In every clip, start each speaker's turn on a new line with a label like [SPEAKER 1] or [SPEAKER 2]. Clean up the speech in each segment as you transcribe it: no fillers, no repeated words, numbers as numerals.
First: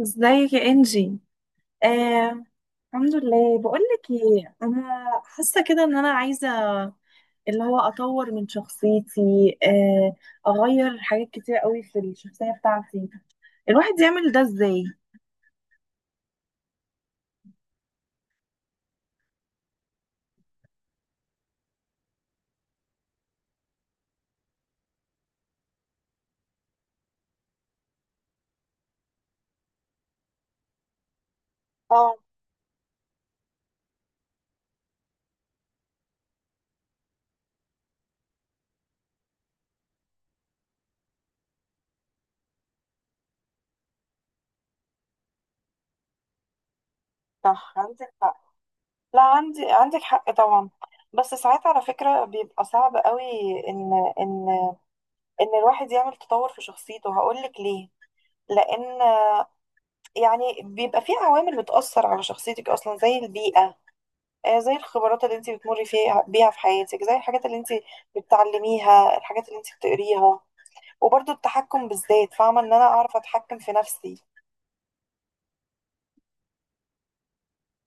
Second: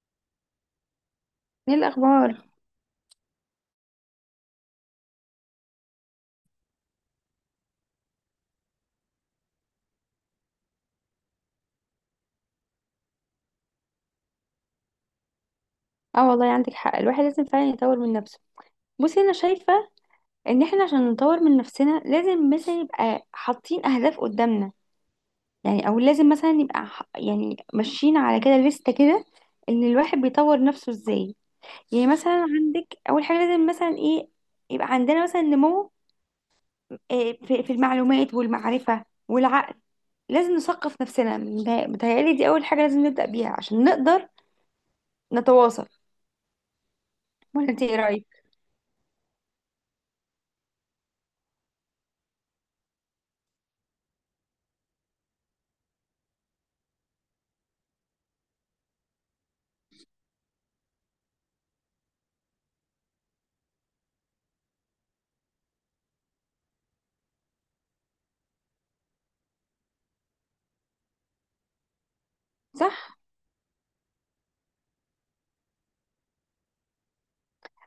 [SPEAKER 1] ازيك يا انجي؟
[SPEAKER 2] ايه
[SPEAKER 1] آه،
[SPEAKER 2] الاخبار؟
[SPEAKER 1] الحمد لله. بقول لك ايه، انا حاسه كده ان انا عايزه اللي هو اطور من شخصيتي، آه، اغير حاجات كتير قوي في الشخصيه بتاعتي. الواحد يعمل ده ازاي؟
[SPEAKER 2] اه، والله عندك حق. الواحد لازم فعلا يطور من نفسه. بصي، انا شايفه ان احنا عشان نطور من نفسنا لازم مثلا يبقى حاطين اهداف قدامنا. يعني او لازم مثلا يبقى يعني ماشيين على كده لستة كده. ان الواحد بيطور نفسه ازاي؟ يعني
[SPEAKER 1] اه،
[SPEAKER 2] مثلا عندك اول حاجه لازم مثلا ايه؟ يبقى عندنا مثلا نمو في المعلومات والمعرفه والعقل. لازم نثقف نفسنا، متهيألي دي اول حاجه لازم نبدا بيها عشان نقدر نتواصل. ولا
[SPEAKER 1] صح،
[SPEAKER 2] انت ايه
[SPEAKER 1] عندك
[SPEAKER 2] رايك؟
[SPEAKER 1] حق. لا، عندك حق طبعا. بس ساعات على فكرة بيبقى صعب قوي ان ان ان الواحد يعمل تطور في شخصيته. هقولك ليه، لان يعني بيبقى في عوامل بتأثر على شخصيتك أصلا، زي البيئة، زي الخبرات اللي انت بتمري بيها في حياتك، زي الحاجات اللي انت بتتعلميها، الحاجات اللي انت بتقريها، وبرضو التحكم بالذات. فاهمة إن أنا
[SPEAKER 2] صح.
[SPEAKER 1] أعرف أتحكم في نفسي.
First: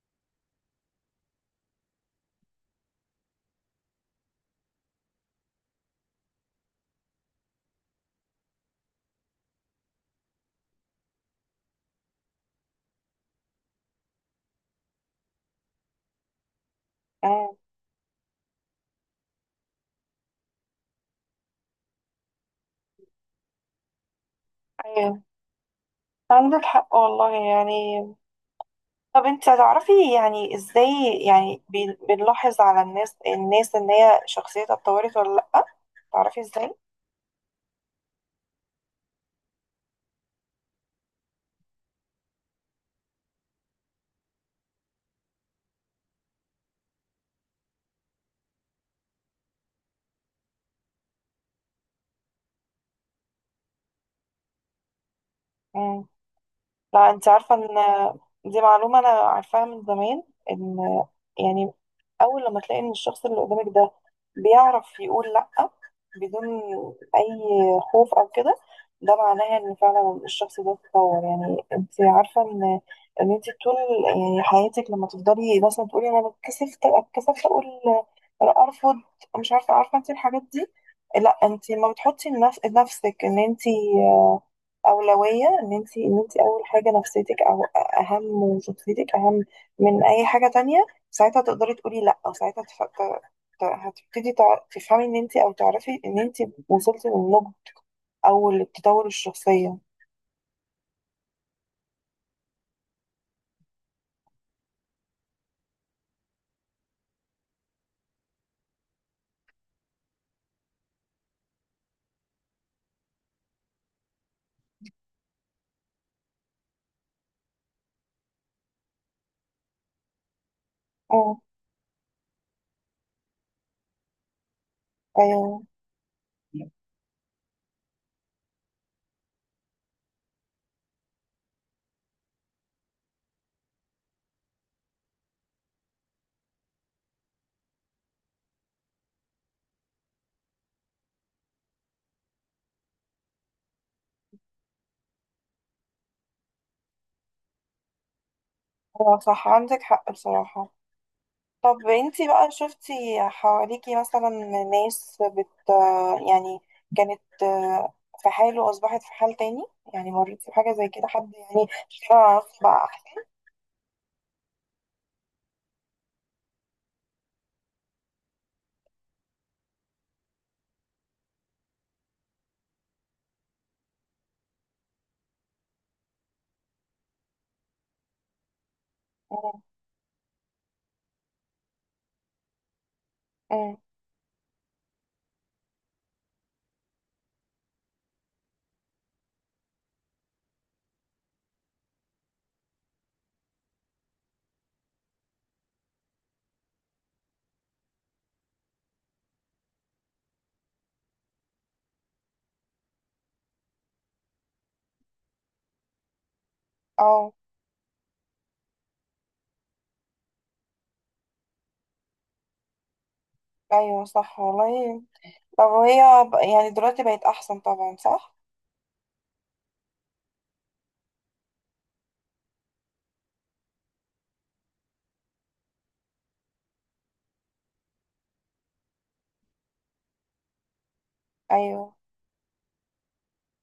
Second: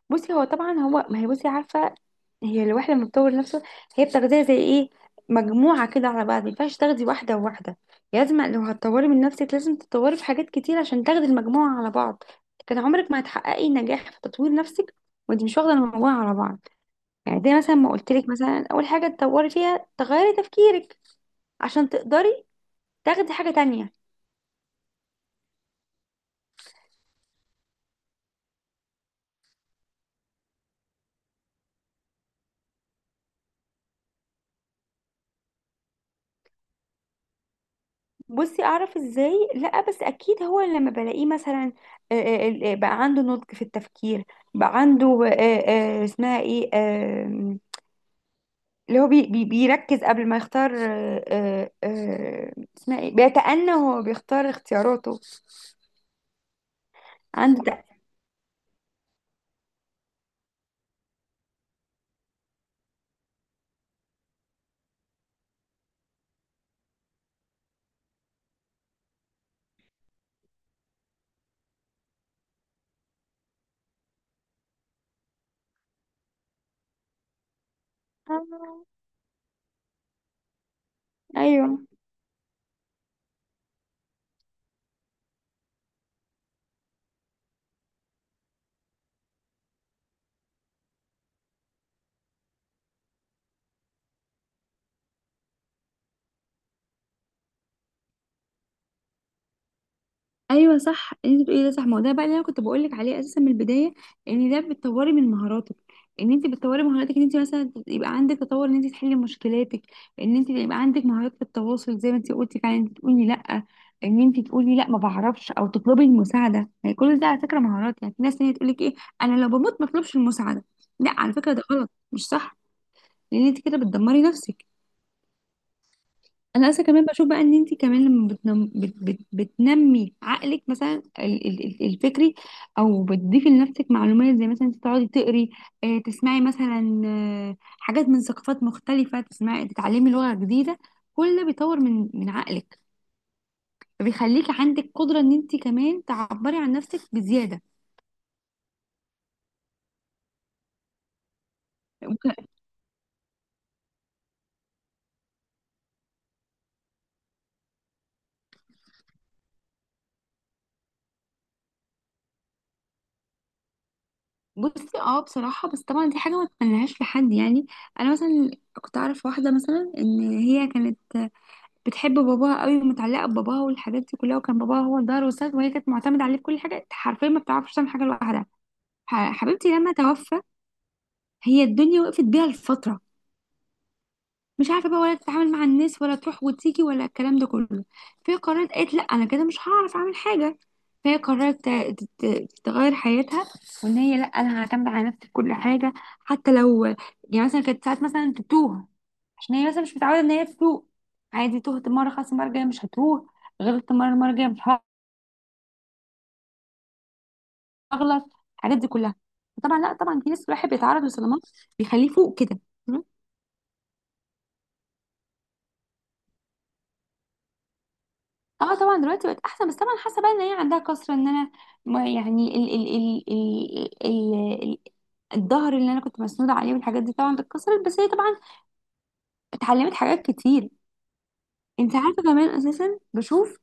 [SPEAKER 2] بصي، هو طبعا، هو ما هي، بصي عارفه، هي الواحده لما بتطور نفسه هي بتاخديها زي ايه؟ مجموعه كده على بعض. ما ينفعش تاخدي واحده وواحده. لازم لو هتطوري من نفسك لازم تتطوري في حاجات كتير عشان تاخدي المجموعه على بعض. كان عمرك ما هتحققي نجاح في تطوير نفسك وانت مش واخده المجموعه على بعض. يعني
[SPEAKER 1] مم.
[SPEAKER 2] دي مثلا ما قلت لك، مثلا اول حاجه تطوري فيها تغيري تفكيرك عشان تقدري تاخدي حاجه تانية.
[SPEAKER 1] أيوه، عندك حق والله. يعني طب انت هتعرفي يعني ازاي، يعني بنلاحظ على الناس إن هي شخصيتها اتطورت ولا لأ؟ تعرفي ازاي؟
[SPEAKER 2] بصي، اعرف ازاي؟ لا بس اكيد هو لما بلاقيه مثلا بقى عنده نضج في التفكير، بقى عنده اسمها ايه اللي هو بي بي بيركز قبل ما يختار، اسمها ايه، بيتأنى وهو بيختار اختياراته.
[SPEAKER 1] مم. لا، انت عارفة
[SPEAKER 2] عنده
[SPEAKER 1] ان دي معلومة انا عارفاها من زمان، ان يعني اول لما تلاقي ان الشخص اللي قدامك ده بيعرف يقول لا بدون اي خوف او كده، ده معناها ان فعلا الشخص ده اتطور. يعني انت عارفة ان انت طول يعني حياتك لما تفضلي مثلا تقولي انا اتكسفت اتكسفت اقول انا
[SPEAKER 2] آه.
[SPEAKER 1] ارفض، مش عارفة، عارفة انت الحاجات دي؟ لا
[SPEAKER 2] ايوه،
[SPEAKER 1] انت ما بتحطي لنفسك ان انت أولوية، إن أنت أول حاجة، نفسيتك أو أهم، وشخصيتك أهم من أي حاجة تانية. ساعتها تقدري تقولي لأ، أو ساعتها هتبتدي تفهمي إن أنت، أو تعرفي إن أنت وصلتي للنضج أو للتطور الشخصية.
[SPEAKER 2] ايوه صح. انت بتقولي ده صح. ما هو ده بقى اللي انا كنت بقول لك عليه اساسا من البدايه. ان ده بتطوري من مهاراتك، ان انت بتطوري مهاراتك، ان انت مثلا يبقى عندك تطور، ان انت تحلي مشكلاتك، ان انت يبقى عندك مهارات في التواصل زي ما انت قلتي، فعلا انت تقولي لا. ان انت تقولي لا ما بعرفش، او تطلبي المساعده. يعني كل ده على فكره مهارات. يعني في ناس تانية تقول لك ايه، انا لو بموت ما اطلبش المساعده. لا، على
[SPEAKER 1] أه.
[SPEAKER 2] فكره ده غلط، مش صح. لان انت كده بتدمري نفسك.
[SPEAKER 1] أيوه.
[SPEAKER 2] انا اصلا كمان بشوف بقى ان انت كمان لما بتنمي عقلك، مثلا الفكري، او بتضيفي لنفسك معلومات زي مثلا انت تقعدي تقري، تسمعي مثلا حاجات من ثقافات مختلفه، تسمعي، تتعلمي لغه جديده. كل ده بيطور من عقلك، فبيخليكي عندك قدره ان انت كمان تعبري عن نفسك بزياده.
[SPEAKER 1] أه، صح، عندك حق بصراحة. طب أنت
[SPEAKER 2] وك-
[SPEAKER 1] بقى شفتي حواليكي مثلا ناس بت يعني كانت في حال وأصبحت في حال تاني؟ يعني مريتي بحاجة زي كده، حد يعني اشتغل على نفسه بقى أحسن؟
[SPEAKER 2] بصي، اه بصراحه، بس طبعا دي حاجه ما تتمنهاش لحد، يعني انا مثلا كنت اعرف واحده مثلا ان هي كانت بتحب باباها قوي، ومتعلقه بباباها، والحاجات دي كلها، وكان باباها هو الظهر والسند، وهي كانت معتمده عليه في كل حاجه حرفيا. ما بتعرفش تعمل حاجه لوحدها. حبيبتي لما توفى، هي الدنيا وقفت بيها لفتره.
[SPEAKER 1] أمم.
[SPEAKER 2] مش عارفه بقى، ولا تتعامل مع الناس، ولا تروح وتيجي، ولا الكلام ده كله. فهي قررت، قالت لا انا كده مش هعرف اعمل حاجه. فهي قررت تغير حياتها، وان هي لا، انا هعتمد على نفسي في كل حاجه. حتى لو يعني مثلا كانت ساعات مثلا تتوه، عشان هي مثلا مش متعوده ان هي تتوه، عادي، تهت مره خلاص، المره الجايه مش هتوه. غلطت مره، المره الجايه مش
[SPEAKER 1] اه،
[SPEAKER 2] هغلط. الحاجات دي كلها. طبعا لا، طبعا في ناس الواحد بيتعرض لصدمات بيخليه فوق كده.
[SPEAKER 1] ايوه، صح والله. طب وهي يعني دلوقتي بقت احسن طبعا؟ صح.
[SPEAKER 2] اه طبعا دلوقتي بقت احسن، بس طبعا حاسه بقى ان هي عندها كسر، ان انا ما يعني ال ال ال ال ال ال الظهر اللي انا كنت مسنوده عليه والحاجات دي طبعا اتكسرت، بس هي طبعا اتعلمت حاجات كتير.
[SPEAKER 1] ايوه.
[SPEAKER 2] انت عارفه كمان، اساسا بشوف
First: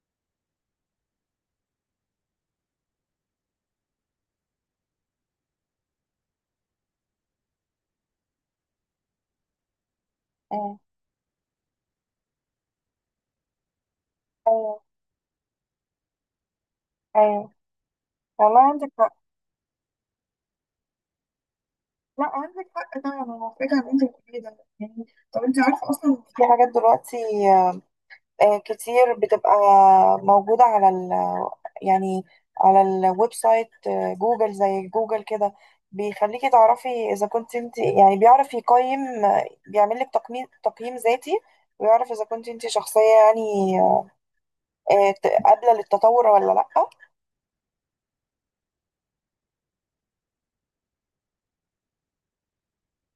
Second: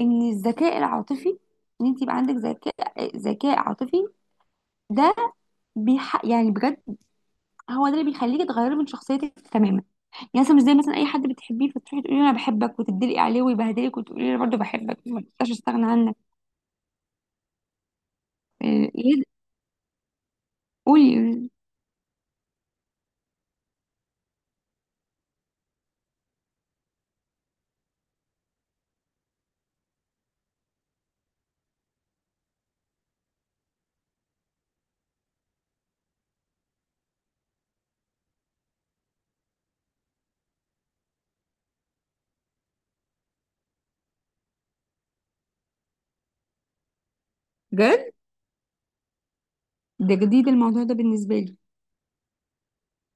[SPEAKER 2] ان الذكاء العاطفي، ان انت يبقى عندك ذكاء عاطفي، ده يعني بجد هو ده اللي بيخليكي تغيري من شخصيتك تماما. يعني مثلا مش زي
[SPEAKER 1] أمم.
[SPEAKER 2] مثلا اي حد بتحبيه فتروحي تقولي له انا بحبك، وتدلقي عليه ويبهدلك، وتقولي له انا برضه
[SPEAKER 1] ايوه.
[SPEAKER 2] بحبك، ما تقدرش استغنى عنك.
[SPEAKER 1] ايوه والله، عندك
[SPEAKER 2] آه،
[SPEAKER 1] حق.
[SPEAKER 2] إيه، قولي.
[SPEAKER 1] لا، عندك حق طبعا، انا محتاجه ان انت بتقولي ده يعني. طب انت عارفه اصلا في حاجات دلوقتي كتير بتبقى موجوده على ال، يعني على الويب سايت، جوجل، زي جوجل كده، بيخليكي تعرفي اذا كنت انت يعني. بيعرف يقيم، بيعمل لك تقييم، تقييم ذاتي، ويعرف اذا كنت انت شخصيه يعني قابلة للتطور ولا لأ.
[SPEAKER 2] بجد ده جديد، الموضوع ده بالنسبه لي.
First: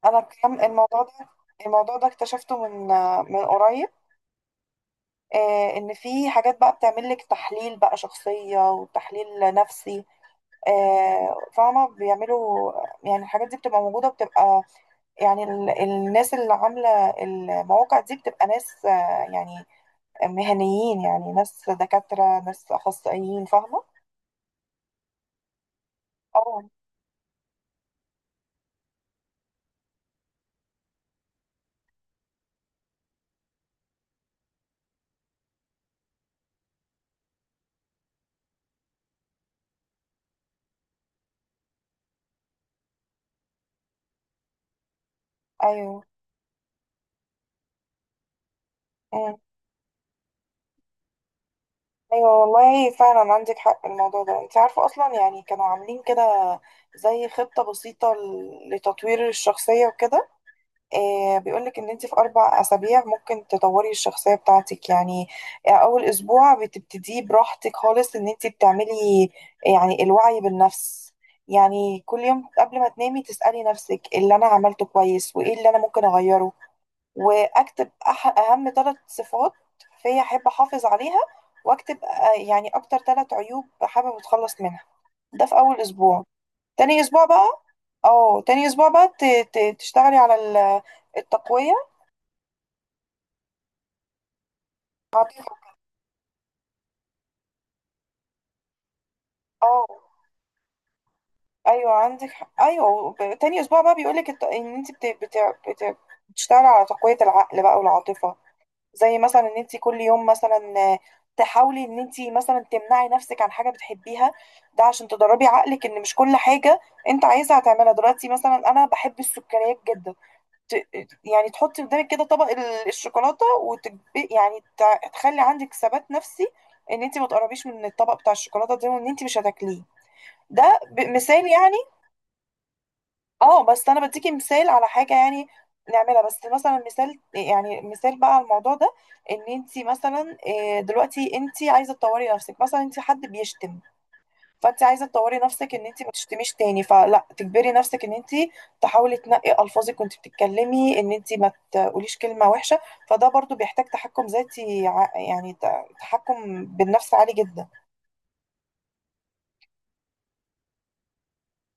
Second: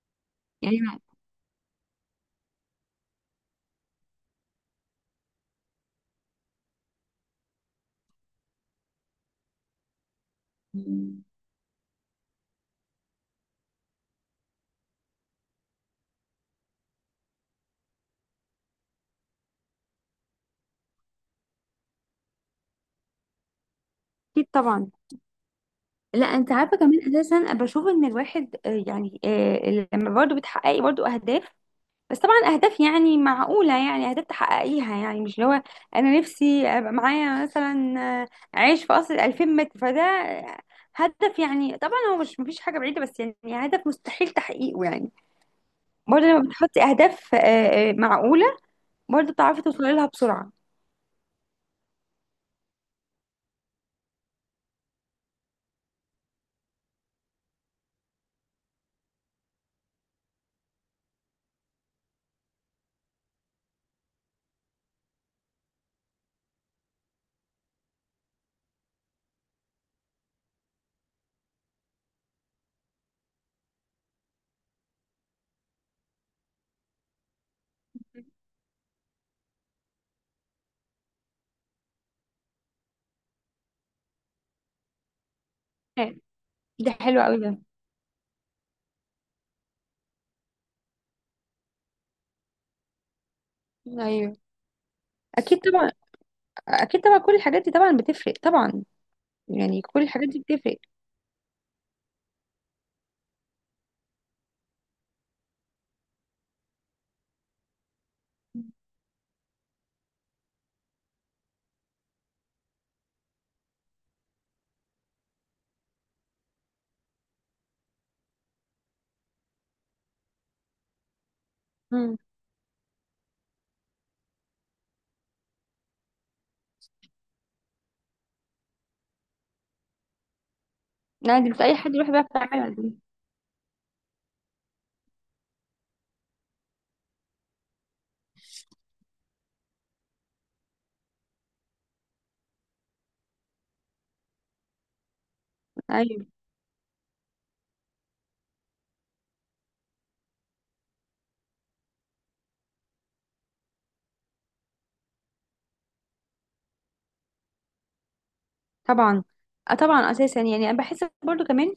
[SPEAKER 1] أنا كم
[SPEAKER 2] يعني
[SPEAKER 1] الموضوع ده الموضوع ده اكتشفته من قريب. إن في حاجات بقى بتعمل لك تحليل بقى شخصية وتحليل نفسي، فاهمة بيعملوا يعني. الحاجات دي بتبقى موجودة، يعني الناس اللي عاملة المواقع دي بتبقى ناس يعني مهنيين، يعني ناس دكاترة، ناس أخصائيين، فاهمة؟
[SPEAKER 2] اكيد طبعا. لا، انت
[SPEAKER 1] اه.
[SPEAKER 2] عارفه كمان اساسا، أنا بشوف ان الواحد يعني لما برضه بتحققي برضه اهداف، بس طبعا اهداف يعني معقوله، يعني اهداف تحققيها، يعني مش اللي هو انا نفسي ابقى معايا مثلا آه، عيش في قصر 2000 متر، فده هدف، يعني طبعا هو مش مفيش حاجه بعيده، بس يعني هدف مستحيل تحقيقه. يعني
[SPEAKER 1] أيوه.
[SPEAKER 2] برضه لما بتحطي اهداف معقوله، برضه بتعرفي توصلي لها بسرعه.
[SPEAKER 1] ايوه والله فعلا عندك حق. الموضوع ده انت عارفه اصلا يعني كانوا عاملين كده زي خطه بسيطه لتطوير الشخصيه وكده. إيه بيقولك ان انت في 4 اسابيع ممكن تطوري الشخصيه بتاعتك يعني. اول اسبوع بتبتديه براحتك خالص، ان انت بتعملي يعني الوعي بالنفس، يعني كل يوم قبل ما تنامي تسألي نفسك إيه اللي انا عملته كويس وايه اللي انا ممكن اغيره، واكتب اهم ثلاث صفات فيا احب احافظ عليها، واكتب يعني اكتر ثلاث عيوب حابب اتخلص منها، ده في اول
[SPEAKER 2] آه،
[SPEAKER 1] اسبوع.
[SPEAKER 2] ده
[SPEAKER 1] تاني
[SPEAKER 2] حلو
[SPEAKER 1] اسبوع
[SPEAKER 2] قوي ده.
[SPEAKER 1] بقى، اه، تاني اسبوع بقى تشتغلي على التقوية.
[SPEAKER 2] ايوه
[SPEAKER 1] هت-
[SPEAKER 2] اكيد طبعا، اكيد طبعا كل الحاجات دي طبعا بتفرق طبعا، يعني
[SPEAKER 1] اه،
[SPEAKER 2] كل الحاجات دي بتفرق.
[SPEAKER 1] ايوه، عندك حق. ايوه، تاني اسبوع بقى بيقولك ان انت بت... بتشتغلي على تقوية العقل بقى والعاطفة. زي مثلا ان انت كل يوم مثلا تحاولي ان انت مثلا تمنعي نفسك عن حاجه بتحبيها، ده عشان تدربي عقلك ان مش كل حاجه انت عايزها هتعملها دلوقتي. مثلا انا بحب السكريات جدا، ت... يعني تحطي قدامك
[SPEAKER 2] امم.
[SPEAKER 1] كده طبق الشوكولاته، يعني تخلي عندك ثبات نفسي ان انت ما تقربيش من الطبق بتاع الشوكولاته ده وان انت مش هتاكليه. ده مثال
[SPEAKER 2] يعني مش اي
[SPEAKER 1] يعني.
[SPEAKER 2] حد يروح بقى يعملها دي.
[SPEAKER 1] اه بس انا بديكي مثال على حاجه يعني نعملها بس، مثلا مثال، يعني مثال بقى على الموضوع ده، ان انت مثلا دلوقتي انت عايزه تطوري نفسك. مثلا انت حد بيشتم، فانت عايزه تطوري نفسك ان انت ما
[SPEAKER 2] ايوه
[SPEAKER 1] تشتميش تاني، فلا تجبري نفسك ان انت تحاولي تنقي الفاظك وانت بتتكلمي، ان انت ما تقوليش كلمه وحشه، فده برضو بيحتاج تحكم ذاتي، يعني تحكم بالنفس عالي جدا.
[SPEAKER 2] طبعا. آه طبعا اساسا، يعني انا بحس برضو كمان،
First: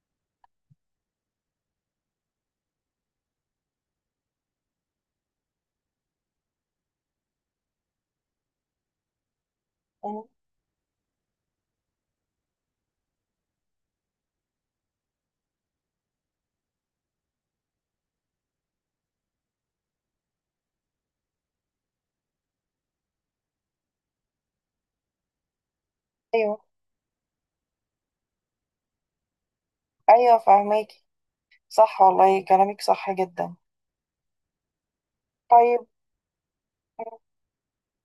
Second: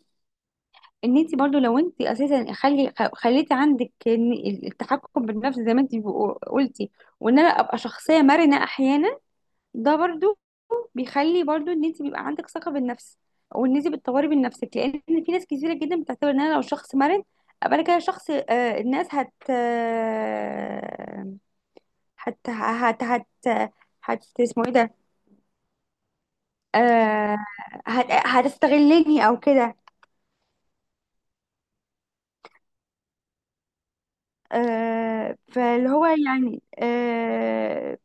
[SPEAKER 2] ان انت برضو لو انت اساسا خليتي عندك إن التحكم بالنفس زي ما انت قلتي، وان انا ابقى شخصيه مرنه احيانا، ده
[SPEAKER 1] مم.
[SPEAKER 2] برضو بيخلي برضو ان انت بيبقى عندك ثقه بالنفس، او ان انت بتطوري من نفسك. لان في ناس كثيره جدا بتعتبر ان انا لو شخص مرن، ابقى انا كده شخص، الناس هت هت هت هت اسمه ايه ده؟
[SPEAKER 1] ايوه.
[SPEAKER 2] آه. هتستغلني او كده.
[SPEAKER 1] ايوه، فاهماكي. صح والله، كلامك صح جدا.
[SPEAKER 2] آه
[SPEAKER 1] طيب.
[SPEAKER 2] فاللي هو يعني آه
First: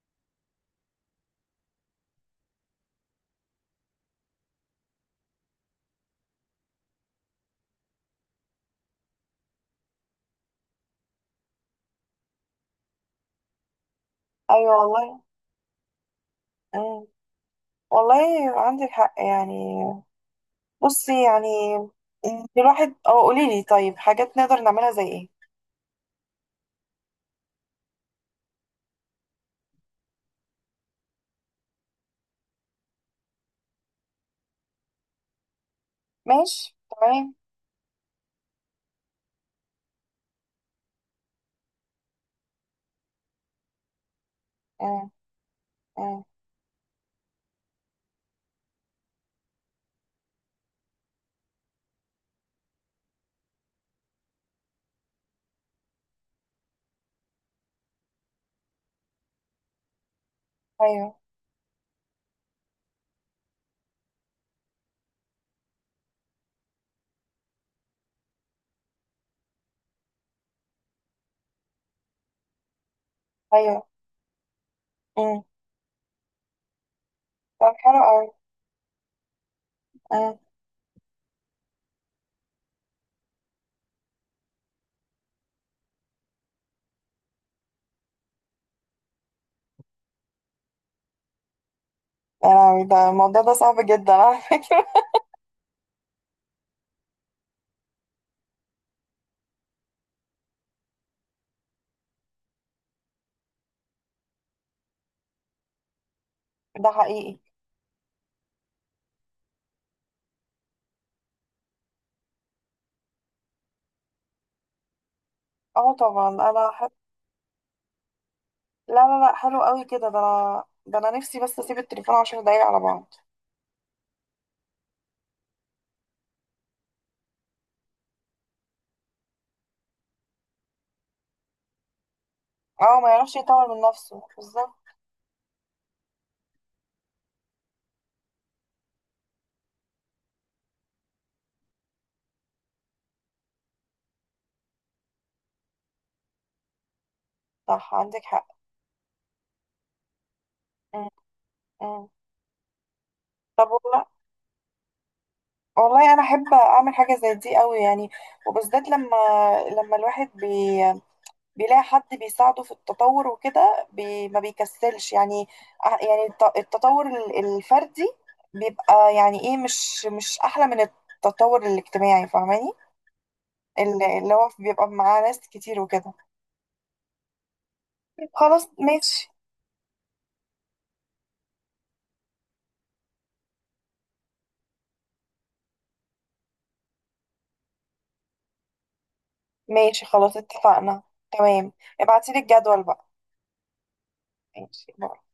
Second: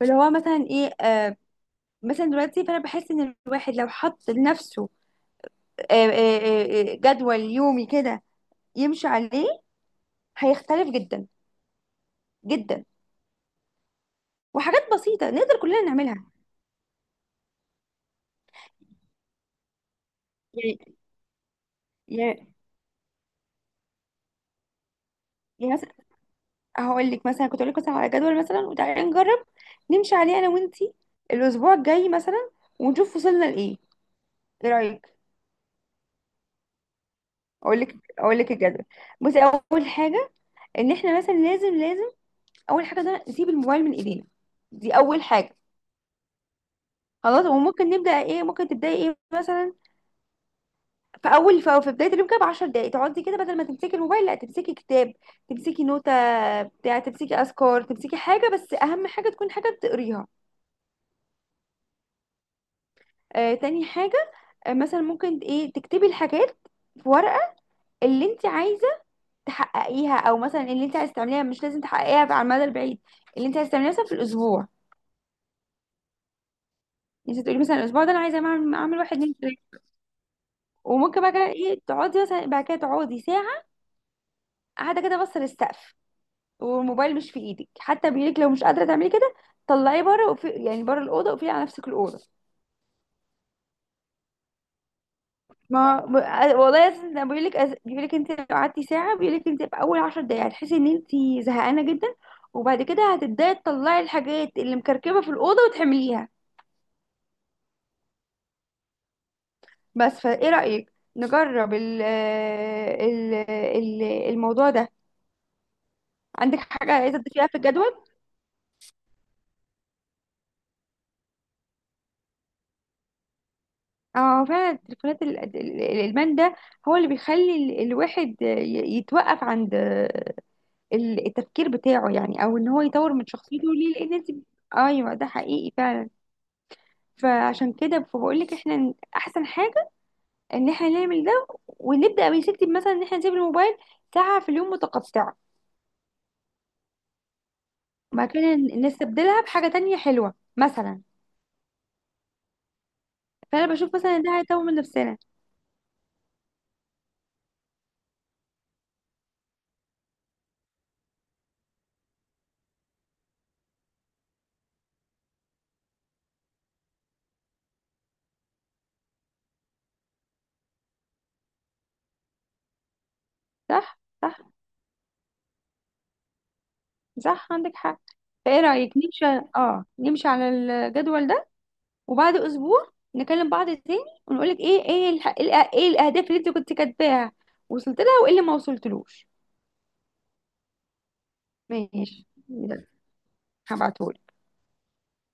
[SPEAKER 2] فاللي هو مثلا ايه، مثلا دلوقتي، فانا بحس ان الواحد لو حط لنفسه جدول يومي كده يمشي عليه، هيختلف جدا جدا.
[SPEAKER 1] ايوه
[SPEAKER 2] وحاجات
[SPEAKER 1] والله.
[SPEAKER 2] بسيطه نقدر كلنا نعملها.
[SPEAKER 1] مم. والله عندك حق يعني.
[SPEAKER 2] يعني
[SPEAKER 1] بصي يعني
[SPEAKER 2] يعني
[SPEAKER 1] الواحد. اه، قولي لي طيب، حاجات نقدر نعملها زي ايه؟
[SPEAKER 2] مثلا هقول لك مثلا، كنت اقول لك مثلا على جدول مثلا، وتعالي نجرب نمشي عليه انا وانتي الاسبوع الجاي مثلا، ونشوف وصلنا لايه. ايه رايك؟
[SPEAKER 1] ماشي، تمام.
[SPEAKER 2] اقول لك، الجدول. بصي، اول حاجه ان احنا مثلا لازم، اول حاجه ده نسيب الموبايل من ايدينا، دي
[SPEAKER 1] مم.
[SPEAKER 2] اول حاجه.
[SPEAKER 1] مم.
[SPEAKER 2] خلاص، وممكن نبدا ايه، ممكن تبداي ايه مثلا. في اول في في بدايه اليوم كده ب 10 دقائق، تقعدي كده بدل ما تمسكي الموبايل، لا، تمسكي كتاب، تمسكي نوتة بتاع، تمسكي اذكار، تمسكي حاجه، بس اهم حاجه تكون حاجه بتقريها.
[SPEAKER 1] ايوه.
[SPEAKER 2] تاني حاجه، مثلا ممكن ايه، تكتبي الحاجات في ورقه، اللي انت عايزه تحققيها، او مثلا اللي انت عايزه تعمليها، مش لازم تحققيها على المدى البعيد، اللي انت عايزه
[SPEAKER 1] ايوه.
[SPEAKER 2] تعمليها مثلا في الاسبوع.
[SPEAKER 1] مم.
[SPEAKER 2] يعني انت تقولي
[SPEAKER 1] طب
[SPEAKER 2] مثلا
[SPEAKER 1] حلو
[SPEAKER 2] الاسبوع ده انا
[SPEAKER 1] قوي.
[SPEAKER 2] عايزه اعمل، واحد، اتنين، تلاته.
[SPEAKER 1] مم.
[SPEAKER 2] وممكن بقى كده ايه، تقعدي مثلا بعد كده، تقعدي ساعه قاعده كده بص للسقف، والموبايل مش في ايدك. حتى بايدك لو مش قادره تعملي كده، طلعيه بره. وفي يعني بره الاوضه، وقفلي على نفسك الاوضه.
[SPEAKER 1] يا لهوي، ده الموضوع ده صعب جدا على فكرة.
[SPEAKER 2] ما ب- والله أساساً انا بيقول لك، انت لو قعدتي ساعه بيقول لك انت في اول 10 دقايق هتحسي ان انت زهقانه جدا. وبعد كده هتبداي تطلعي الحاجات اللي مكركبه في الاوضه وتحمليها.
[SPEAKER 1] ده حقيقي.
[SPEAKER 2] بس فايه رايك نجرب ال ال ال الموضوع ده؟
[SPEAKER 1] اه طبعا
[SPEAKER 2] عندك
[SPEAKER 1] انا
[SPEAKER 2] حاجه عايزه تضيفيها في الجدول؟
[SPEAKER 1] لا لا لا، حلو قوي كده. ده انا، ده انا نفسي بس اسيب التليفون 10 دقايق على بعض.
[SPEAKER 2] اه فعلا، التليفونات، الادمان ده هو اللي بيخلي الواحد يتوقف عند التفكير بتاعه. يعني او ان هو
[SPEAKER 1] اه، ما
[SPEAKER 2] يطور من
[SPEAKER 1] يعرفش
[SPEAKER 2] شخصيته
[SPEAKER 1] يطور من
[SPEAKER 2] ليه، لان
[SPEAKER 1] نفسه
[SPEAKER 2] انت،
[SPEAKER 1] بالظبط.
[SPEAKER 2] ايوه ده حقيقي فعلا. فعشان كده فبقول لك احنا احسن حاجه ان احنا نعمل ده، ونبدا يا ستي مثلا ان احنا نسيب الموبايل ساعه في اليوم متقطعه،
[SPEAKER 1] صح، عندك حق.
[SPEAKER 2] مكان نستبدلها بحاجه تانية حلوه مثلا.
[SPEAKER 1] مم. مم. طب
[SPEAKER 2] فانا بشوف
[SPEAKER 1] والله،
[SPEAKER 2] مثلا ان ده هيطور من نفسنا.
[SPEAKER 1] والله انا احب اعمل حاجه زي دي قوي يعني، وبالذات لما الواحد بيلاقي حد بيساعده في التطور وكده ما بيكسلش يعني. يعني التطور الفردي بيبقى يعني ايه، مش احلى من التطور الاجتماعي، فاهماني؟
[SPEAKER 2] صح
[SPEAKER 1] اللي
[SPEAKER 2] صح.
[SPEAKER 1] هو بيبقى معاه ناس كتير وكده.
[SPEAKER 2] صح عندك حق. فايه
[SPEAKER 1] خلاص،
[SPEAKER 2] رايك نمشي؟
[SPEAKER 1] ماشي.
[SPEAKER 2] اه، نمشي على الجدول ده وبعد اسبوع نكلم بعض تاني، ونقول لك ايه الاهداف اللي انت كنت كاتباها، وصلت لها، وايه اللي ما وصلتلوش.
[SPEAKER 1] ماشي خلاص، اتفقنا. تمام.
[SPEAKER 2] ماشي،
[SPEAKER 1] ابعتيلي الجدول
[SPEAKER 2] يلا،
[SPEAKER 1] بقى.
[SPEAKER 2] هبعتهولك.
[SPEAKER 1] ماشي.